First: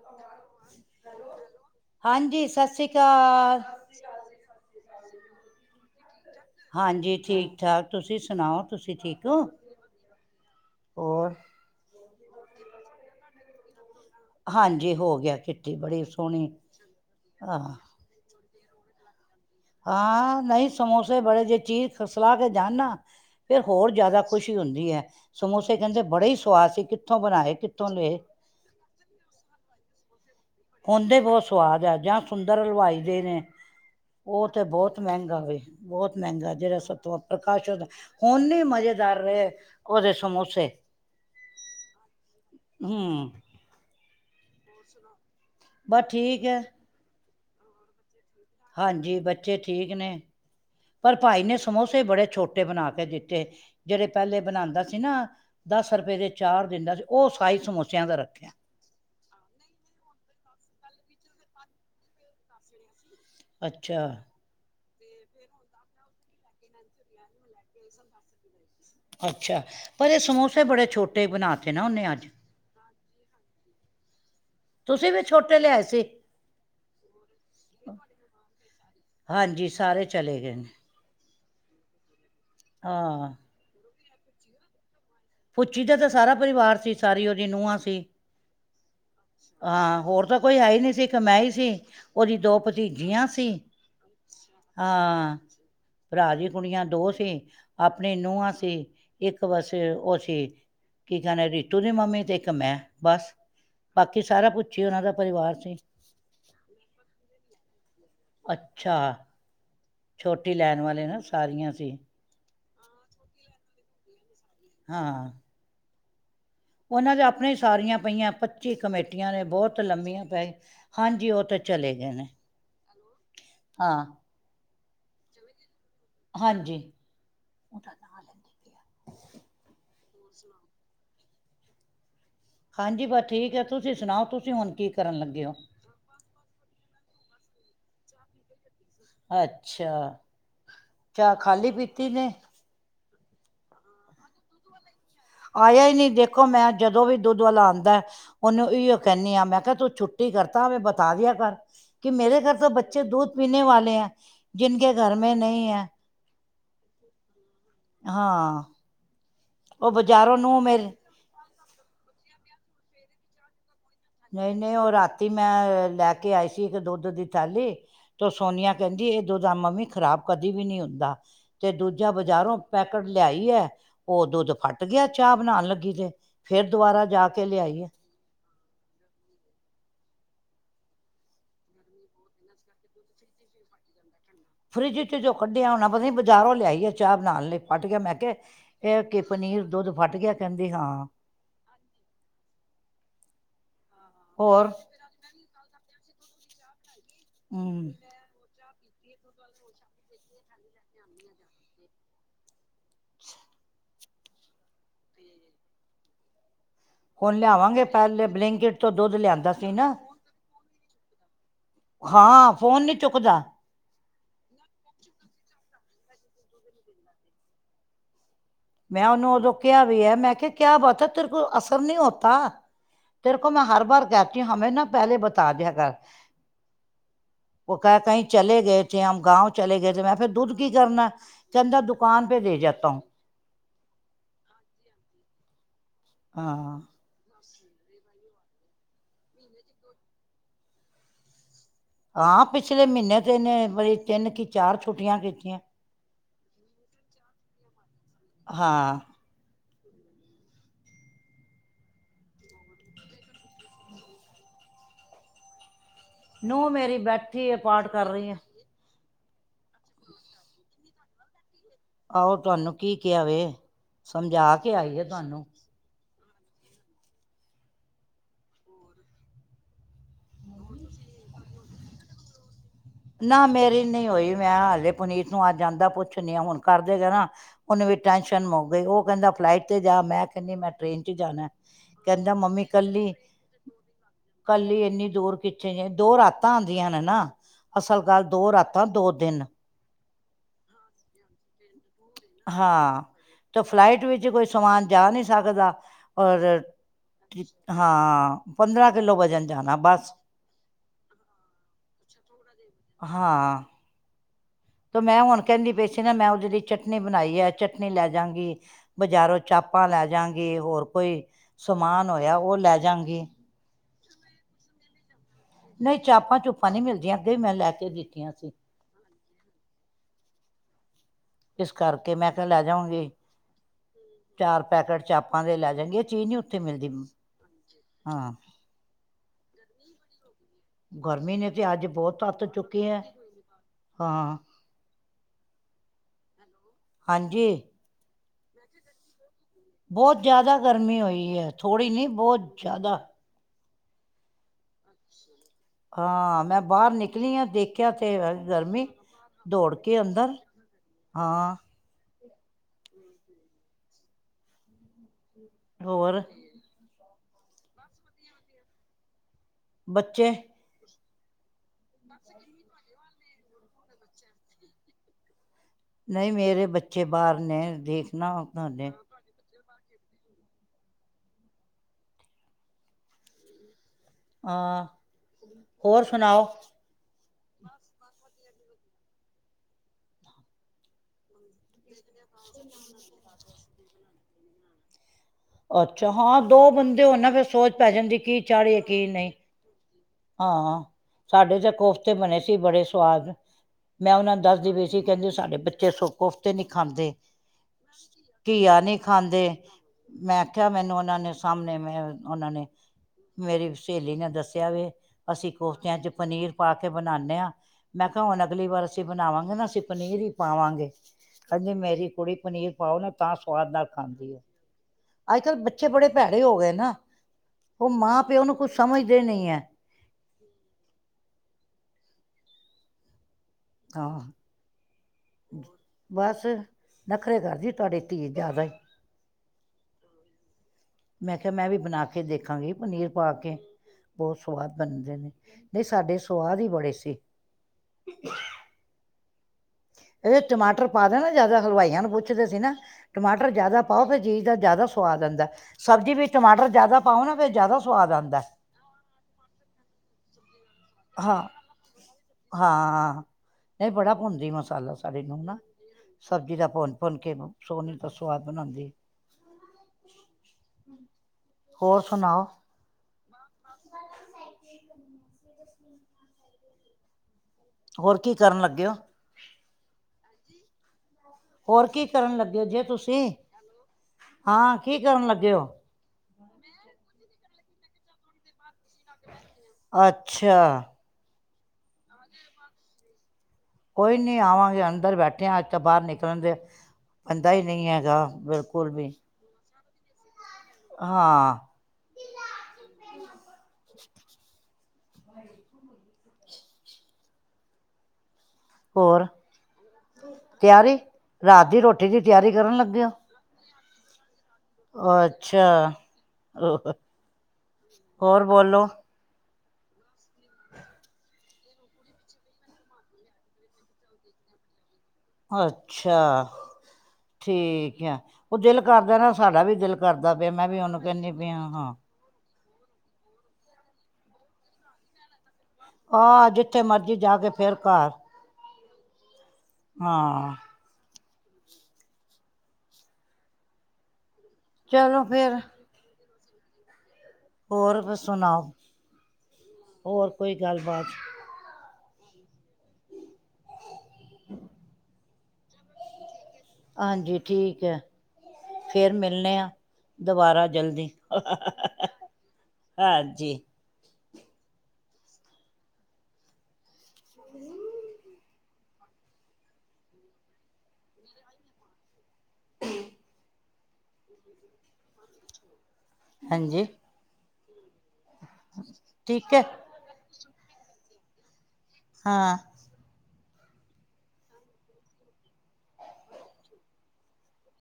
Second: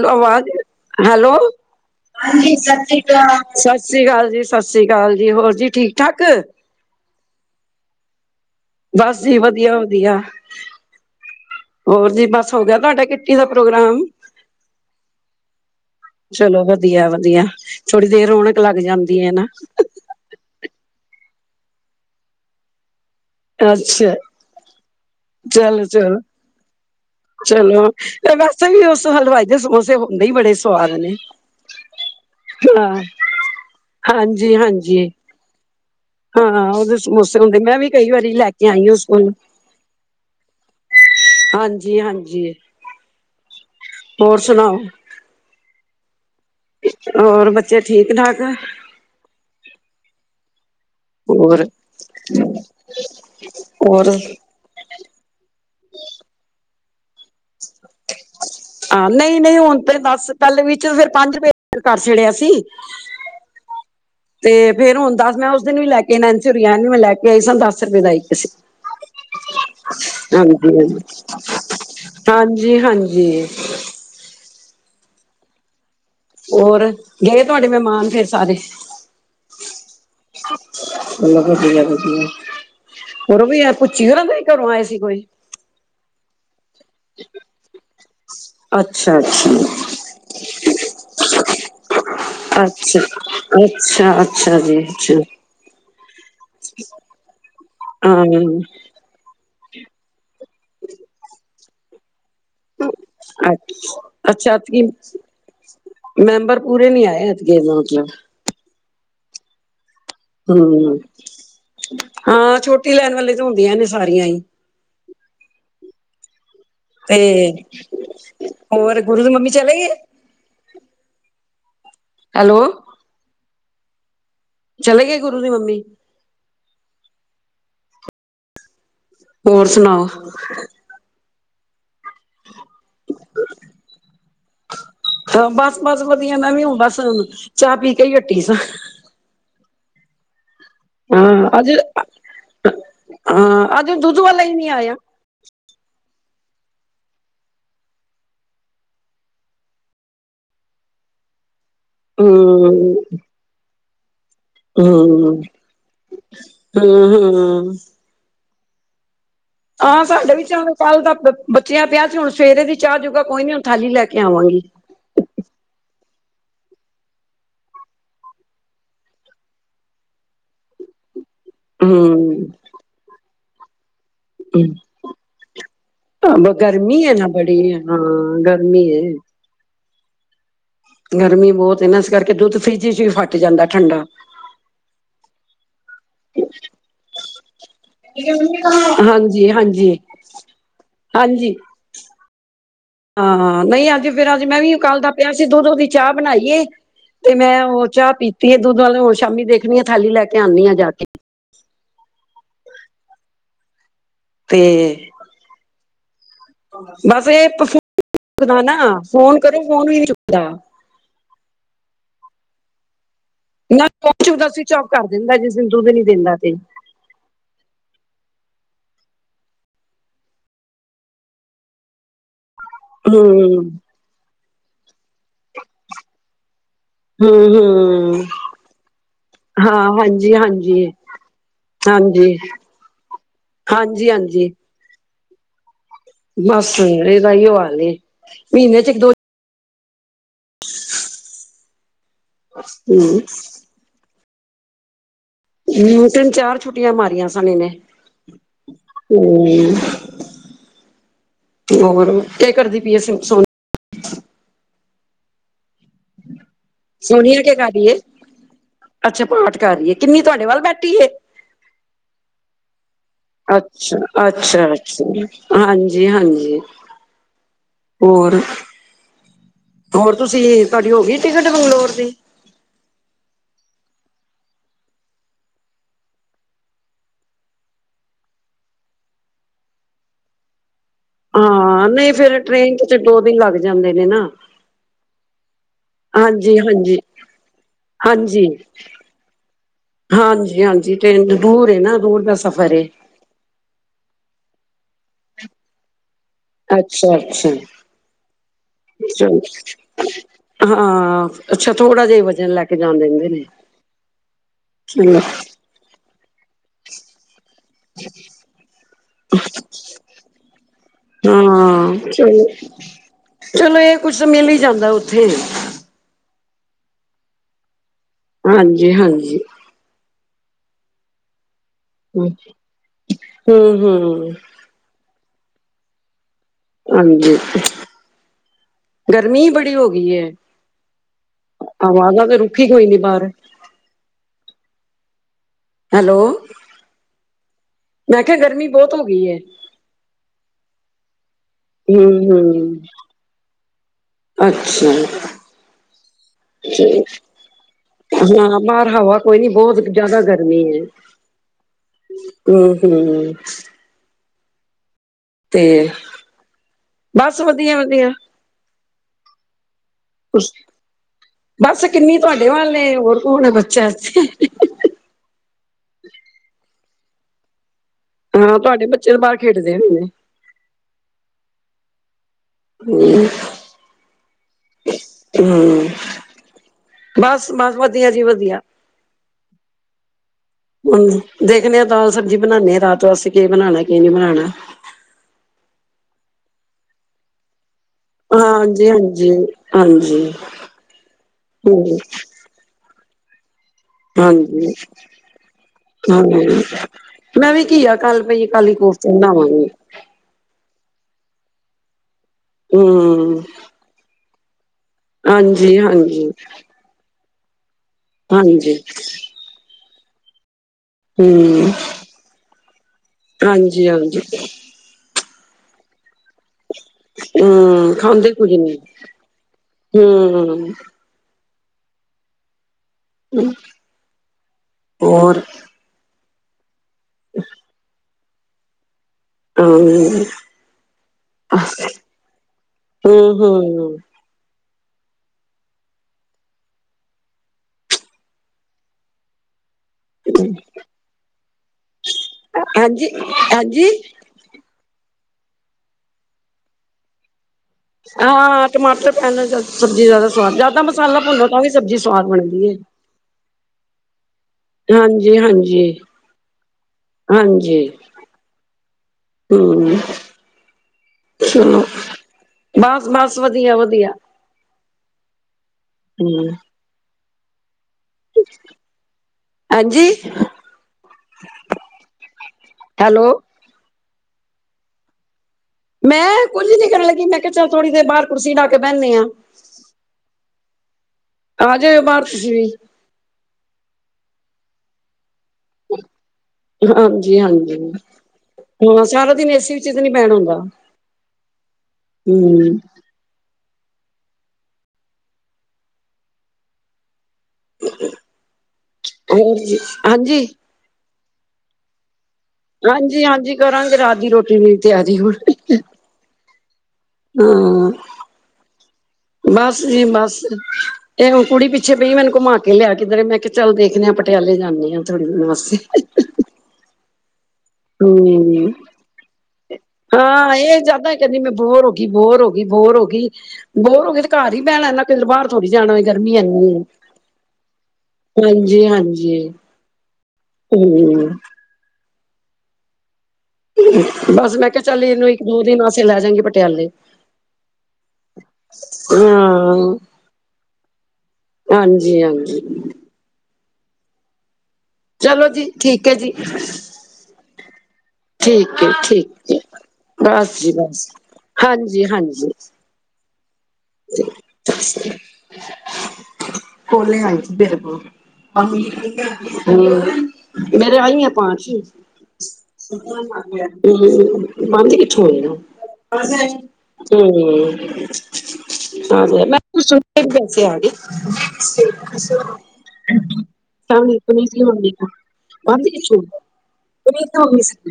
ਲੋ ਆਵਾਜ਼, ਹੈਲੋ ਹਾਂਜੀ। ਸਤਿ ਸ਼੍ਰੀ ਅਕਾਲ। ਸਤਿ ਸ਼੍ਰੀ ਅਕਾਲ ਜੀ। ਸਤਿ ਸ਼੍ਰੀ ਅਕਾਲ ਜੀ। ਹੋਰ ਜੀ ਠੀਕ ਠਾਕ। ਹਾਂਜੀ, ਠੀਕ ਠਾਕ। ਤੁਸੀਂ ਸੁਣਾਓ? ਤੁਸੀਂ ਬਸ ਠੀਕ ਜੀ ਹੋ ਵਧੀਆ! ਵਧੀਆ! ਹੋਰ ਹੋਰ ਜੀ ਬਸ ਹੋ ਗਿਆ ਤੁਹਾਡਾ ਕਿੱਟੀ ਦਾ ਪ੍ਰੋਗਰਾਮ। ਹਾਂਜੀ, ਹੋ ਗਿਆ ਕਿਟੀ ਬੜੀ ਸੋਹਣੀ ਚਲੋ ਵਧੀਆ ਵਧੀਆ ਹਾਂ। ਥੋੜ੍ਹੀ ਦੇਰ ਰੌਣਕ ਲੱਗ ਜਾਂਦੀ ਏ ਨਾ। ਹਾਂ ਨਹੀਂ ਸਮੋਸੇ ਬੜੇ, ਜੇਹ ਚੀਜ਼ ਸਲਾਹ ਕੇ ਜਾਨ ਨਾ ਫਿਰ ਹੋਰ ਅੱਛਾ। ਜ਼ਿਆਦਾ ਖੁਸ਼ੀ ਹੁੰਦੀ ਏ, ਸਮੋਸੇ ਚਲੋ ਕਹੰਦੇ ਚਲੋ ਬੜੇ ਈ ਸਵਾਦ ਸੀ, ਕਿੱਥੋਂ ਬਣਾਏ ਚਲੋ ਕਿੱਥੋਂ ਲਏ? ਵੈਸੇ ਵੀ ਉਸ ਹਲਵਾਈ ਦੇ ਸਮੋਸੇ ਹੁੰਦੇ ਹੀ ਬੜੇ ਸਵਾਦ ਨੇ ਹੁੰਦੇ ਬੌਤ ਸਵਾਦ ਐ, ਜਾਂ ਸੁੰਦਰ ਹਲਵਾਈ ਹਾਂ। ਦੇ ਨੇ। ਔਹ ਹਾਂਜੀ ਤੇ ਬਹੋਤ ਹਾਂਜੀ ਮਹੰਗਾ ਵੇ, ਬੋਹਤ ਹਾਂ ਮਹੰਗਾ ਜੇਹੜਾ ਉਹਦੇ ਸਤਵਾ ਸਮੋਸੇ ਹੁੰਦੇ ਪ੍ਰਕਾਸ਼ਔ ਮੈਂ ਦਾ ਵੀ ਕਈ ਵਾਰੀ ਹੁਣ ਲੈ ਨੀ ਕੇ ਆਈ ਉਸ ਮਜ਼ੇਦਾਰ ਕੋਲ ਰਹੇ ਉਹਦੇ ਸਮੋਸੇ। ਹਾਂਜੀ-ਹਾਂਜੀ। ਹੂੰ। ਹੋਰ ਸੁਣਾਓ? ਬਾ ਠੀਕ ਐ। ਹੋਰ ਬੱਚੇ ਠੀਕ ਠਾਕ? ਹਾਂਜੀ, ਬੱਚੇ ਠੀਕ ਨੇ? ਪਰ ਭਾਈ ਨੇ ਹੋਰ ਸਮੋਸੇ ਬੜੇ ਛੋਟੇ ਬਣਾ ਕੇ ਦਿੱਤੇ ਜਿਹੜੇ ਹੋਰ ਪੈਲੇ ਬਣਾਂਦਾ ਸੀ ਨਾ। ਦਾੱਸ ਰਪਏ ਦੇ ਚਾਰ ਦੇਂਦਾ ਸੀ, ਓ ਸਾਈਜ਼ ਸਮੋਸੇਆਂ ਦਾ ਰੱਖੇਆ। ਆ ਨਹੀਂ-ਨਹੀਂ ਹੁਣ ਤੇ ਦੱਸ ਪੈਲੇ ਵਿੱਚ ਫਿਰ ਪੰਜ ਰੁਪਏ ਕਰ ਛੜਿਆ ਸੀ। ਅੱਛਾ ਤੇ ਫੇਰ ਹੁਨ ਦਾੱਸ, ਮੈਂ ਉਸ ਦਿਨ ਵੀ ਲੈ ਕੇ, ਨੈਨਸੀ ਹੋਰੀ ਆਏ ਨੇ, ਮੈਂ ਲੈ ਕੇ ਆਈ ਸਾਂ ਦਾੱਸ ਰਪੇ ਦਾ ਇੱਕ ਸੀ। ਅੱਛਾ ਪਰ ਇਹ ਸਮੋਸੇ ਹਾਂਜੀ ਬੜੇ ਛੋਟੇ ਹਾਂ, ਬਣਾ ਤੇ ਨਾ ਉਹਨੇ ਅੱਜ ਹਾਂਜੀ-ਹਾਂਜੀ। [unintelligible] ਤੁਸੀਂ ਵੀ ਛੋਟੇ ਲਿਆਏ ਸੀ। ਹੋਰ ਗਏ ਤੁਹਾਡੇ ਮਹਿਮਾਨ ਫੇਰ ਸਾਰੇ? ਹਾਂਜੀ ਸਾਰੇ ਚਲੇ ਗਏ ਨੇ। ਚਲੋ ਵਧੀਆ-ਵਧੀਆ ਹਾਂ ਹੋਰ ਵੀ ਆ ਪੁੱਛੀ ਹੋਰਾਂ ਦੇ ਵੀ ਘਰੋਂ ਆਏ ਸੀ ਕੋਈ? ਫੁੱਚੀ ਦਾ ਤਾਂ ਸਾਰਾ ਪਰਿਵਾਰ ਸੀ'ਸਾਰੀ ਉਹਦੀ ਨੂੰਹਾਂ ਸੀ ਅੱਛਾ ਅੱਛਾ ਹਾਂ ਹੋਰ ਸਭ। ਕੋਈ ਹੈਈ ਨਹੀਂ ਸੀ ਇੱਕ ਮੈਂ ਹੀ ਸੀ ਉਹਦੀ ਦੋ ਅੱਛਾ ਭਤੀਜੀਆਂ ਸੀ। ਅੱਛਾ ਅੱਛਾ ਜੀ ਅੱਛਾ ਹਾਂ, ਭਰਾ ਦੀ ਕੁੜੀਆਂ ਦੋ ਸੀ'ਆਪਣੇ ਨੂੰਹਾਂ ਹਮ ਸੀ। ਇੱਕ ਬਸ ਉਹ ਸੀ ਕੀ ਕਹਿਣੇ ਰਿਤੂ ਦੀ ਮੰਮੀ ਤੇ। ਮੈਂ ਬਸ ਅੱਛਾ ਬਾਕੀ ਸਾਰਾ ਅੱਛਾ ਐਤਕੀ ਪੁੱਛੀ ਉਹਨਾਂ ਦਾ ਪਰਿਵਾਰ ਸੀ। ਮੈਂਬਰ ਪੂਰੇ ਨੀ ਆਏ [unintelligible] ਮਤਲਬ। ਅੱਛਾ ਛੋਟੀ ਲੈਣ ਹਮ ਵਾਲੇ ਨਾ ਸਾਰੀਆਂ ਸੀ। ਹਾਂ, ਛੋਟੀ ਲੈਣ ਵਾਲੇ ਤਾਂ ਹੁੰਦੀਆਂ ਨੇ ਸਾਰੀਆਂ ਹੀ। ਹਾਂ। ਉਹਨਾਂ ਤੇ ਦੇ ਆਪਣੇ ਸਾਰੀਆਂ ਪਈਆਂ ਪੱਚੀ ਹੋਰ ਗੁਰੂ ਦੀ ਕਮੇਟੀਆਂ ਨੇ ਮੰਮੀ ਚਲੇ ਬਹੁਤ ਗਏ ਲੰਮੀਆਂ ਪਏ। ਹਾਂਜੀ ਉਹ ਤਾਂ ਚਲੇ ਗਏ ਨੇ' ਹੈਲੋ ਹਾਂ। ਚਲੇ ਗਏ ਗੁਰੂ ਦੀ ਮੰਮੀ। ਹਾਂਜੀ। ਹੋਰ ਸੁਣਾਓ। ਹਾਂਜੀ ਬਸ ਠੀਕ ਹੈ' ਤੁਸੀਂ ਸੁਣਾਓ ਤੁਸੀਂ ਹੁਣ ਕੀ ਕਰਨ ਲੱਗੇ ਹਾਂ ਹੋ? ਬਸ ਬਸ ਵਧੀਆ ਮੈਂ ਵੀ ਹੁਣ ਬਸ ਹੁਣ ਚਾਹ ਪੀ ਕੇ ਹੀ ਹਟੀ ਸਾ। ਅੱਛਾ ਚਾਹ ਹਾਂ ਅੱਜ ਖਾਲੀ ਪੀਤੀ ਨੇ? ਹਾਂ, ਅੱਜ ਦੁੱਧ ਵਾਲਾ ਹੀ ਨੀ ਆਇਆ। ਆਇਆ ਹੀ ਨੀ ਦੇਖੋ ਮੈਂ ਜਦੋਂ ਵੀ ਦੁੱਧ ਵਾਲਾ ਆਂਦਾ ਉਹਨੂੰ ਓ ਕਹਿੰਦੀ ਆ ਮੈਂ ਕਿਹਾ ਤੂੰ ਛੁੱਟੀ ਕਰਤਾ ਹਮੈ ਬਤਾ ਦਿਆ ਕਰ। ਕਿ ਮੇਰੇ ਗ਼ਰ ਤੋਂ ਹਮ ਬੱਚੇ ਦੂਧ ਪੀਣੇ ਵਾਲੇ ਹੈ। ਹੂੰ ਹੂੰ ਹੂੰ। ਹਾਂ। ਉਹ ਹਾਂ ਸਾਡੇ ਬਾਜ਼ਾਰੋਂ ਵੀ ਚ ਨੂੰਹ ਮੇਰੀ ਕੱਲ ਤਾਂ ਬੱਚਿਆਂ ਪਿਆ ਸੀ ਹੁਣ ਸਵੇਰੇ ਦੀ ਚਾਹ ਜੂਗਾ ਕੋਈ ਨੀ ਹੁਣ ਥੈਲੀ ਲੈ ਕੇ। ਨਹੀਂ ਆਵਾਂਗੀ ਨਹੀਂ, ਉਹ ਰਾਤੀ ਮੈਂ ਲੈ ਕੇ ਆਈ ਸੀ ਇੱਕ ਦੁੱਧ ਦੀ ਥੈਲੀ। ਤੇ ਸੋਨੀਆ ਕਹਿੰਦੀ ਇਹ ਦੁੱਧ ਆ ਮੰਮੀ ਖ਼ਰਾਬ ਕਦੀ ਵੀ ਨੀ ਹੁੰਦਾ। ਤੇ ਦੂਜਾ ਬਜ਼ਾਰੋਂ ਪੈਕਟ ਲਿਆਈ ਐ। ਉਹ ਦੁੱਧ ਫੱਟ ਹਮ ਗਿਆ ਚਾਹ ਬਣਾਣ ਲੱਗੀ ਤੇ' ਫੇਰ ਗਰਮੀ ਦੁਬਾਰਾ ਹੈ ਨਾ ਜਾ ਕੇ ਬੜੀ ਹਾਂ ਲਿਆਈਏ। ਗਰਮੀ ਏ। ਗਰਮੀ ਬਹੁਤ ਏ ਨਾ ਇਸ ਕਰਕੇ ਦੁੱਧ ਫਰਿੱਜ ਚ ਵੀ ਫੱਟ ਜਾਂਦਾ ਠੰਡਾ। ਫਰਿੱਜ ਚ ਜੋ ਕੱਢਿਆ ਹੋਣਾ ਪਤਾ ਨੀ ਬਜ਼ਾਰੋਂ ਲਿਆਈ ਆ ਚਾਹ ਬਣਾਉਣ ਲਈ। ਫਟ ਗਿਆ'ਮੈਂ ਕਿਹਾ ਇਹ ਕਿ ਹਾਂਜੀ, ਪਨੀਰ ਦੁੱਧ ਹਾਂਜੀ, ਫਟ ਗਿਆ ਕਹਿੰਦੀ ਹਾਂ। ਹਾਂਜੀ। [unintelligible] ਹਾਂ, ਨਹੀਂ ਅੱਜ ਫਿਰ ਅੱਜ ਮੈਂ ਹੋਰ ਵੀ ਓ ਕੱਲ ਦਾ ਪਿਆ ਸੀ ਦੁੱਧ ਓਦੀ ਚਾਹ ਬਣਾਈ ਏ। ਤੇ ਮੈਂ ਉਹ ਹਮ ਚਾਹ ਪੀਤੀ ਹੈ'ਦੁੱਧ ਨਾਲੇ ਸ਼ਾਮੀ ਦੇਖਣੀ ਆ ਥਾਲੀ ਲੈ ਕੇ ਆਂਦੀ ਆ ਜਾ ਕੇ। ਤੇ, ਬਸ ਹੁਣ ਇਹ ਫੋ ਲਿਆਵਾਂਗੇ ਪਹਿਲੇ ਚੁੱਕਦਾ ਨਾ ਬਲਿੰਕਟ ਤੋਂ ਦੁੱਧ ਫੋਨ ਲਿਆਂਦਾ ਕਰੋ ਸੀ ਫੋਨ ਨਾ ਵੀ ਨੀ ਚੁੱਕਦਾ। ਹਾਂ ਫੋਨ ਨਹੀਂ ਚੁੱਕਦਾ। ਨਾ ਸਵਿਚ ਆਫ ਕਰ ਦਿੰਦਾ ਜਿਸ ਦਿਨ ਦੁੱਧ ਨੀ ਦਿੰਦਾ ਸੀ। ਮੈਂ ਉਹਨੂੰ ਉਦੋਂ ਕਿਹਾ ਵੀ ਹੈ ਮੈਂ ਕਿਹਾ ਕਿਆ ਬਤਾ ਤੇਰੇ ਕੋਲ ਅਸਰ ਨੀ ਹੋਤਾ। ਤੇਰੇ ਕੋ ਹੂੰ। ਮੈਂ ਹਰ ਵਾਰ ਕਹਿਤੀ ਹੂੰ ਹਮੇ ਨਾ ਪਹਿਲੇ ਬਤਾ ਦੀਆ ਕਰ। ਹੂੰ, ਉਹ ਕ ਕਹੀ ਹੂੰ ਚਲੇ ਗ ਏਥੇ ਹਮ ਗਾਵ ਚਲੇ ਹਾਂ ਗਏ ਮੈਂ ਫੇਰ ਹਾਂਜੀ, ਦੁੱਧ ਕੀ ਹਾਂਜੀ, ਕਰਨਾ। ਕਹਿੰਦਾ ਦੁਕਾਨ ਪੇ ਦੇ ਜਾਤਾ ਹੂੰ। ਹਾਂਜੀ-ਹਾਂਜੀ। ਬਸ ਇਹਦਾ ਇਹੀਓ ਹਾਲ ਏ ਮਹੀਨੇ ਚ ਇੱਕ ਦੋ। [inaudible] ਹਾਂ ਪਿਛਲੇ ਹੂੰ ਮਹੀਨੇ ਤਿੰਨ ਵੀ ਤਿੰਨ ਕਿ ਚਾਰ ਛੁੱਟੀਆਂ ਨਿਊਟਨ ਚਾਰ ਛੁੱਟੀਆਂ ਮਾਰੀਆਂ ਸਨ ਇਹਨੇ। ਹਾਂ ਹਮ, ਹੋਰ, ਇਹ ਕਰਦੀ ਪਈ ਅਸੀ ਸੋ ਨੂੰਹ ਮੇਰੀ ਸੋਨੀਆ ਬੈਠੀ ਕੀ ਆ ਪਾਠ ਏ ਕਰ ਰਹੀ ਆ। ਅੱਛਾ ਪਾਠ ਕਰਹੀਏ ਗਿੰਨੀ ਤੁਹਾਡੇ ਵੱਲ ਬੈਠੀ ਏ। ਆਹੋ ਤੁਹਾਨੂੰ ਕੀ ਕਿਹਾ ਵੇ। ਅੱਛਾ ਸਮਝਾ -ਅੱਛਾ- ਕੇ ਆਈ ਹੈ ਅੱਛਾ, ਤੁਹਾਨੂੰ ਹਮ ਹਾਂਜੀ। ਜੀ ਹਾਂਜੀ। ਹੋਰ ਹੋਰ ਤੁਸੀਂ ਤੁਹਾਡੀ ਹੋ ਗਈ ਟਿਕਟ ਬੰਗਲੋੌਰ ਦੀ? ਨਾ ਮੇਰੀ ਨਹੀਂ ਹੋਈ ਮੈਂ ਹਾਲੇ ਪੁਨੀਤ ਨੂੰ ਅੱ ਜਾਂਦਾ ਪੁੱਛ ਨ ਆ ਹੁਣ ਕਰਦੇ ਗ ਨਾ। ਉਹਨੂੰ ਵੀ ਟੈਨਸ਼ਨ ਮੁਕ ਗਈ। ਉਹ ਕਹਿੰਦਾ ਫਲਾਈਟ ਤੇ ਜਾ ਮੈਂ ਕਹਿੰਦੀ ਮੈਂ ਟ੍ਰੇਨ ਚ' ਜਾਣਾ। ਹਾਂ ਨਹੀਂ ਕਹਿੰਦਾ ਫੇਰ ਮੰਮੀ ਟ੍ਰੇਨ ਚ ਤੇ ਕੱਲੀ, ਦੋ ਦਿਨ ਲੱਗ ਜਾਂਦੇ ਨੇ ਨਾ ਕੱਲੀ ਇੰਨੀ ਦੂਰ ਕੀਤੀ ਪਿੱਛੇ ਦੋ ਰਾਤਾਂ ਹਾਂਜੀ ਆਉਂਦੀਆਂ ਹਾਂਜੀ ਨੇ ਨਾ। ਅਸਲ ਗੱਲ ਹਾਂਜੀ। ਦੋ ਰਾਤਾਂ ਦੋ ਦਿਨ ਹਾਂਜੀ -ਹਾਂਜੀ ਤੇਨ ਦੂਰ ਨਾ। ਦੂਰ ਦਾ ਸਫ਼ਰ ਏ ਹਾਂ, ਤੇ ਫਲਾਈਟ ਵਿੱਚ ਕੋਈ ਸਮਾਨ ਜਾ ਨਹੀਂ ਸਕਦਾ। ਔਰ ਅੱਛਾ ਅੱਛਾ ਹਾਂ ਪੰਦਰਾਂ ਕਿਲੋ ਵਜਨ ਜਾਣਾ। ਬਸ ਹਾਂ, ਅੱਛਾ। ਥੋੜਾ ਜਿਹਾ ਵਜ਼ਨ ਲੈ ਕੇ ਜਾਣ ਦਿੰਦੇ ਨੇ। ਹਾਂ ਤੇ ਚਲੋ ਮੈਂ ਹੁਣ ਕਹਿੰਦੀ ਪਈ ਸੀ ਨਾ ਮੈਂ ਉਹਦੇ ਦੀ ਚਟਨੀ ਬਣਾਈ ਹੈ। ਚ ਚਟਣੀ ਲੈ ਜਾ ਗੀ। ਬਾਜ਼ਾਰੋਂ ਚਾਪਾਂ ਲੈਜਾਗੀ। ਹੋਰ ਕੋਈ ਸਮਾਨ ਹਾਂ ਹੋਇਆ ਚਲੋ ਉਹ ਲੈ ਜਾਗੀ। ਚਲੋ, ਇਹ ਕੁੱਛ ਤਾਂ ਮਿਲ ਹੀ ਜਾਂਦਾ ਉੱਥੇ। ਨਹੀਂ, ਚਾਪਾਂ- ਚੁੱਪਾਂ ਨਹੀਂ ਮਿਲਦੀਆਂ। ਅੱਗੇ ਮੈਂ ਲੈ ਕੇ ਦਿੱਤੀਆਂ ਸੀ। ਹਾਂਜੀ -ਹਾਂਜੀ। ਇਸ ਕਰਕੇ ਹਮ ਮੈਂ ਕਿਹਾ ਲੈ ਜਾਊਗੀ। ਹਮ ਚਾਰ ਪੈਕਟ ਚਾਪਾਂ ਦੇ ਲੈ ਜਾਗੀ। ਇਹ ਚੀਜ਼ ਨੀ ਉੱਥੇ ਮਿਲਦੀ। ਹਾਂਜੀ ਹਾਂ। ਗਰਮੀ ਬੜੀ ਹੋ ਗਈ ਹੈ। ਗਰਮੀ ਨੇ ਤੇ ਅੱਜ ਬਹੁਤ ਆਵਾਜ਼ਾਂ ਤੇ ਤੱਤ ਰੁਕੀ ਕੋਈ ਚੁੱਕੀ ਨੀ ਹੈ। ਬਾਹਰ ਹਾਂ। ਹੈਲੋ, ਹਾਂਜੀ। ਮੈਂ ਕਿਹਾ, ਗਰਮੀ ਬਹੁਤ ਹੋ ਗਈ ਹੈ। ਬਹੁਤ ਜ਼ਿਆਦਾ ਗਰਮੀ ਹੋਈ ਹੈ ਥੋੜ੍ਹੀ ਨਹੀਂ ਹਮ ਬਹੁਤ ਹਮ ਜ਼ਿਆਦਾ। ਅੱਛਾ। ਹਾਂ, ਮੈਂ ਬਾਹਰ ਨਿਕਲੀ ਆ ਦੇਖਿਆ ਤੇ ਹਾਂ ਗਰਮੀ ਬਾਹਰ ਹਵਾ ਕੋਈ ਨੀ ਦੌੜ ਬਹੁਤ ਕੇ ਜ਼ਿਆਦਾ ਅੰਦਰ। ਗਰਮੀ ਹੈ ਹਾਂ। ਹਮ- ਹਮਮ ਤੇ, ਹੋਰ ਬਸ ਵਧੀਆ -ਵਧੀਆ। ਬੱਚੇ ਬਸ, ਗਿੰਨੀ ਤੁਹਾਡੇ ਵੱਲ ਨੇ, ਹੋਰ ਕੌਣ ਬੱਚਾ ਇੱਥੇ। ਨਹੀਂ, ਮੇਰੇ ਬੱਚੇ ਬਾਹਰ ਨੇ। ਦੇਖ ਹਾਂ, ਤੁਹਾਡੇ ਬੱਚੇ ਦੇ ਬਾਹਰ ਖੇਡਦੇ ਹੁੰ ਨੇ। ਹਮ- ਹਾਂ ਹੋਰ ਸੁਣਾਓ ਹਮ ਬਸ -ਬਸ ਵਧੀਆ ਜੀ, ਵਧੀਆ। ਹ ਦੇਖਦੇ ਹਾਂ, ਦਾਲ- ਸਬਜ਼ੀ ਬਣਾਉਂਦੇ ਹਾ। ਰਾਤ ਅਸੀਂ ਕੇ ਬਣਾਉਣਾ ਕਿ ਨਹੀਂ ਬਣਾਉਣਾ। ਅੱਛਾ ਹਾਂ। ਦੋ ਬੰਦੇ ਉਹ ਨਾ ਫਿਰ ਸੋਚ ਪੈ ਜਾਂਦੀ। ਕੀ ਹਾਂ। ਚਾੜੀਏ ਹਾਂਜੀ ਕੀ -ਹਾਂਜੀ ਨਹੀਂ -ਹਾਂਜੀ। ਹਾਂ। ਸਾਡੇ ਤੇ ਹੂੰ, ਕੋਫਤੇ ਬਣੇ ਸੀ ਬੜੇ ਸਵਾਦ। ਮੈਂ ਉਹਨਾਂ ਨੂੰ ਦੱਸਦੀ ਹਾਂਜੀ ਪਈ ਸੀ ਕਹਿੰਦੀ ਸਾਡੇ ਬੱਚੇ ਸੋੱਕਫਤੇ ਹਾਂਜੀ ਨੀ ਖਾਂਦੇ, ਕਾਲੀ ਘੀਆ ਨੀ। ਕੋਫਤੇ ਚਿੰਨਾ ਬੋਲਦੀ ਪਈ। ਮੈਂ ਆਖਿਆ, ਮੈਨੂੰ ਉਹਨਾਂ ਨੇ ਸਾਹਮਣੇ ਮੈਂ ਉਹਨਾਂ ਨੇ ਹੂੰ ਮੇਰੀ ਸਹੇਲੀ ਨੇ ਦੱਸਿਆ ਵੀ ਅਸੀਂ ਹਾਂਜੀ ਕੋਫਤਿਆਂ ਚ' ਹਾਂਜੀ ਪਨੀਰ ਪਾ ਕੇ ਬਣਾਂਨੇ ਆਂ, ਮੈਂ ਕਿਹਾ ਹੁਣ ਅਗਲੀ ਹਾਂਜੀ ਵਾਰ ਅਸੀਂ ਬਣਾਵਾਂਗੇ ਨਾ, ਅਸੀਂ ਪਨੀਰ ਹੀ ਪਾਵਾਂਗੇ। ਹੂੰ ਹਾਂਜੀ, ਮੇਰੀ ਕੁੜੀ ਪਨੀਰ ਪਾਓ ਨਾ, ਤਾਂ ਸਵਾਦ ਨਾਲ ਹਾਂਜੀ ਹਾਂਜੀ ਖਾਂਦੀ ਏ। ਅੱਜ-ਕੱਲ ਬੱਚੇ ਬੜੇ ਭੈੜੇ ਹੋ ਗਏ ਨਾ, ਉਹ ਹੂੰ ਖਾਂਦੇ ਮਾਂ-ਪਿਓ ਕੁਝ ਨੂੰ ਕੁਛ ਨਹੀਂ ਸਮਝਦੇ ਨਹੀਂ ਐ। ਹੂੰ। ਅਹ ਹਾਂ। ਹੋਰ? ਬਸ। ਨੱਖਰੇ ਕਰਦੀ ਤੁਹਾਡੀ ਧੀ ਜ਼ਿਆਦਾ ਹੀ। ਆਂ ਮੈਂ ਕਿਹਾ, ਮੈਂ ਵੀ ਬਣਾਕੇ ਦੇਖਾਂਗੀ ਪਨੀਰ ਪਾਕੇ। ਹਮ ਬਹੁਤ ਸਵਾਦ ਬਣਦੇ ਨੇ। ਨਹੀਂ, ਸਾਡੇ ਸਵਾਦ ਹੀ ਬੜੇ ਸੀ। ਇਹ ਟਮਾਟਰ ਪਾ ਦੇਣਾ ਜ਼ਿਆਦਾ, ਹਲਵਾਈਆਂ ਨੂੰ ਪੁੱਛਦੇ ਸੀ ਨਾ। ਹਾਂਜੀ ਟਮਾਟਰ ਜਿਆਦਾ ਹਾਂਜੀ ਪਾਓ ਫ ਚੀਜ਼ ਦਾ ਜ਼ਿਆਦਾ ਸਵਾਦ ਆਂਦਾ। ਸਬਜ਼ੀ ਵਿੱਚ ਟਮਾਟਰ ਜਿਆਦਾ ਪਾਓ ਨਾ, ਫਿ ਜ਼ਿਆਦਾ ਸਵਾਦ ਆਉਂਦਾ ਆਂ, ਟਮਾਟਰ ਪੈਣ ਨਾਲ ਸਬਜ਼ੀ ਜ਼ਿਆਦਾ ਸਵਾਦ, ਜਿਆਦਾ ਮਸਾਲਾ ਹਾਂ ਭੁੰਨੋ, ਤਾਂ ਵੀ ਸਬਜ਼ੀ ਸਵਾਦ ਬਣਦੀ ਏ। ਹਾਂ ਨਹੀਂ ਬੜਾ ਭੁੰਨਦੀ ਮਸ ਮਸਾਲਾ ਸਾਡੇ ਹਾਂਜੀ ਨੂੰਹ ਨਾ, ਹਾਂਜੀ ਸਬਜ਼ੀ ਦਾ ਭੁੰਨ-ਭੁੰਨ ਕੇ ਸੋਨੇ ਤੋਂ ਸੁਵਾਦ ਬਣਾਂਦੀ। ਹੂੰ। ਹੋਰ, ਸੁਣਾਓ? ਬਸ-ਬਸ। ਵਧੀਆ-ਵਧੀਆ। ਹੂੰ। ਹੋਰ, ਕੀ ਕਰਨ ਲੱਗੇ ਹੋ? ਹੈਂਜੀ! ਹੋਰ ਕੀ ਕਰਨ ਲੱਗੇ ਹੋ, ਜੇ ਹੈਲੋ ਤੁਸੀਂ? ਹਾਂ, ਕੀ ਕਰਨ ਲੱਗੇ ਹੋ? ''ਮੈਂ ਕੁੱਝ ਨੀ ਕਰਨ ਲੱਗੀ, ਮੈਂ ਕਿਹਾ ਚੱਲ, ਥੋੜ੍ਹੀ ਦੇਰ ਬਾਹਰ ਕੁਰਸੀ ਡਾਕੇ ਬਹਿਨੇ ਆਂ। ਅੱਛਾ! ਆਜੇ, ਓ ਬਾਹਰ ਤੁਸੀਂ ਵੀ। ਕੋਈ ਨਹੀਂ ਆਵਾਂਗੇ, ਅੰਦਰ ਬੈਠ ਇਕਠਿਆਂ ਅੱਜ ਤਾਂ ਬਾਹਰ ਨਿਕਲਣ ਦੇ ਹਾਂਜੀ ਪੈਂਦਾ ਹੀ ਹਾਂਜੀ ਨਹੀਂ ਹੈਗਾ, ਬਿਲਕੁਲ ਵੀ। ਈ'ਚ ਨਹੀਂ ਪੈਣ ਹੁੰਦਾ। ਹਾਂ। ਹੂੰ। [inaudible] ਹ [inaudible] ਹੋਰ, ਹਾਂਜੀ ਤਿਆਰੀ, ਰ੍ਹਾਤ ਦੀ ਰੋਟੀ ਦੀ ਤਿਆਰੀ? ਕਰਨ ਲੱਗੇ ਹਾਂਜੀ-ਹਾਂਜੀ, ਕਰਾਂਗੇ ਰਾਤ ਦੀ ਰ੍ਹੋ ਤਿਆਰੀ ਹੋ ਹੋਣ, ਅੱਛਾ ਹਾਂ। ਹੋਰ ਬੋਲੋ ਬਸ ਜੀ, ਬਸ। ਤੇ ਓਹ ਕੁੜੀ ਪਿੱਛੇ ਪਈ, ਮੈਨੂੰ ਘੁੰਮਾਕੇ ਲਿਆ ਕਿੱਧਰੇ, ਮੈਂ ਕਿਹਾ ਚੱਲ ਦੇਖਦੇ ਆਂ, ਪਟਿਆਲੇ ਜਾਂਨੇ ਆਂ। ਥੋੜੀ ਨਵਾੱਸੀ ਅੱਛਾ ਠੀਕ ਯਾ। ਉਹ ਹਮ ਦਿਲ ਕਰਦਾ ਨਾ, ਸਾਡਾ ਵੀ ਦਿਲ ਕਰਦਾ ਪਿਆ, ਹਾਂ ਮੈਂ ਵੀ, ਇਹ ਉਹਨੂੰ ਜ਼ਿਆਦਾ ਕਹਿੰਦੀ ਪਈ ਮੈਂ ਹ ਬੋਰ ਹੋ ਹਾਂ ਗਈ ਬੋਰ ਹੋ ਗੀ, ਬੋਰ ਹੋਗੀ, ਬੋਰ ਹੋ ਗਈ ਤੇ ਘਰ ਹੀ ਬਹਿਣਾ ਨਾ, ਕਿੱਧਰ ਬਾਹਰ ਥੋੜ੍ਹੀ ਜਾਣਾ, ਗਰਮੀ ਆ ਇਹਨੀ ਜਿੱਥੇ ਏ, ਮਰਜੀ ਜਾ ਕੇ ਫਿਰ ਘਰ ਹਾਂਜੀ-ਹਾਂਜੀ। ਹਾਂ। ਹੂੰ ਬਸ। ਮੈਂ ਕਿਹਾ ਚੱਲ ਚਲੋ ਇਹਨੂੰ ਫਿਰ ਇੱਕ-ਦੋ ਦਿਨ ਵਾਸਤੇ ਲੈ ਜਾਗੀ, ਪਟਿਆਲੇ। ਹੋਰ ਫਿਰ ਸੁਣਾਓ, ਹਾਂ ਹੋਰ ਕੋਈ ਗੱਲਬਾਤ? ਹਾਂਜੀ-ਹਾਂਜੀ। ਚਲੋ ਜੀ ਠੀਕ ਹੈ ਜੀ ਹਾਂਜੀ ਠੀਕ ਐ, ਠੀਕ ਏ ਫਿਰ ਠੀਕ ਮਿਲਣੇ ਏ ਆ। ਬਸ ਦਬਾਰਾ ਜੀ ਬਸ ਜਲਦੀ। ਹਾਂਜੀ ਹਾਹਾਹਾ--ਹਾਂਜੀ। ਕੋੋਲੇ ਆਈ ਥੀ ਤੇਰੇਕੋ ਹੂੰ। ਮੇਰੇ ਆਈ ਹੈਂ ਪਾਂਚ। ਹੂੰ ਬੰਦ ਕਿੱਥੋਂ ਹੋਣੀ ਆ। ਹਾਂਜੀ ਹੂੰ। ਠੀਕ ਹੈ ਹਾਂ [unintelligible] [unintelligible] [unintelligible]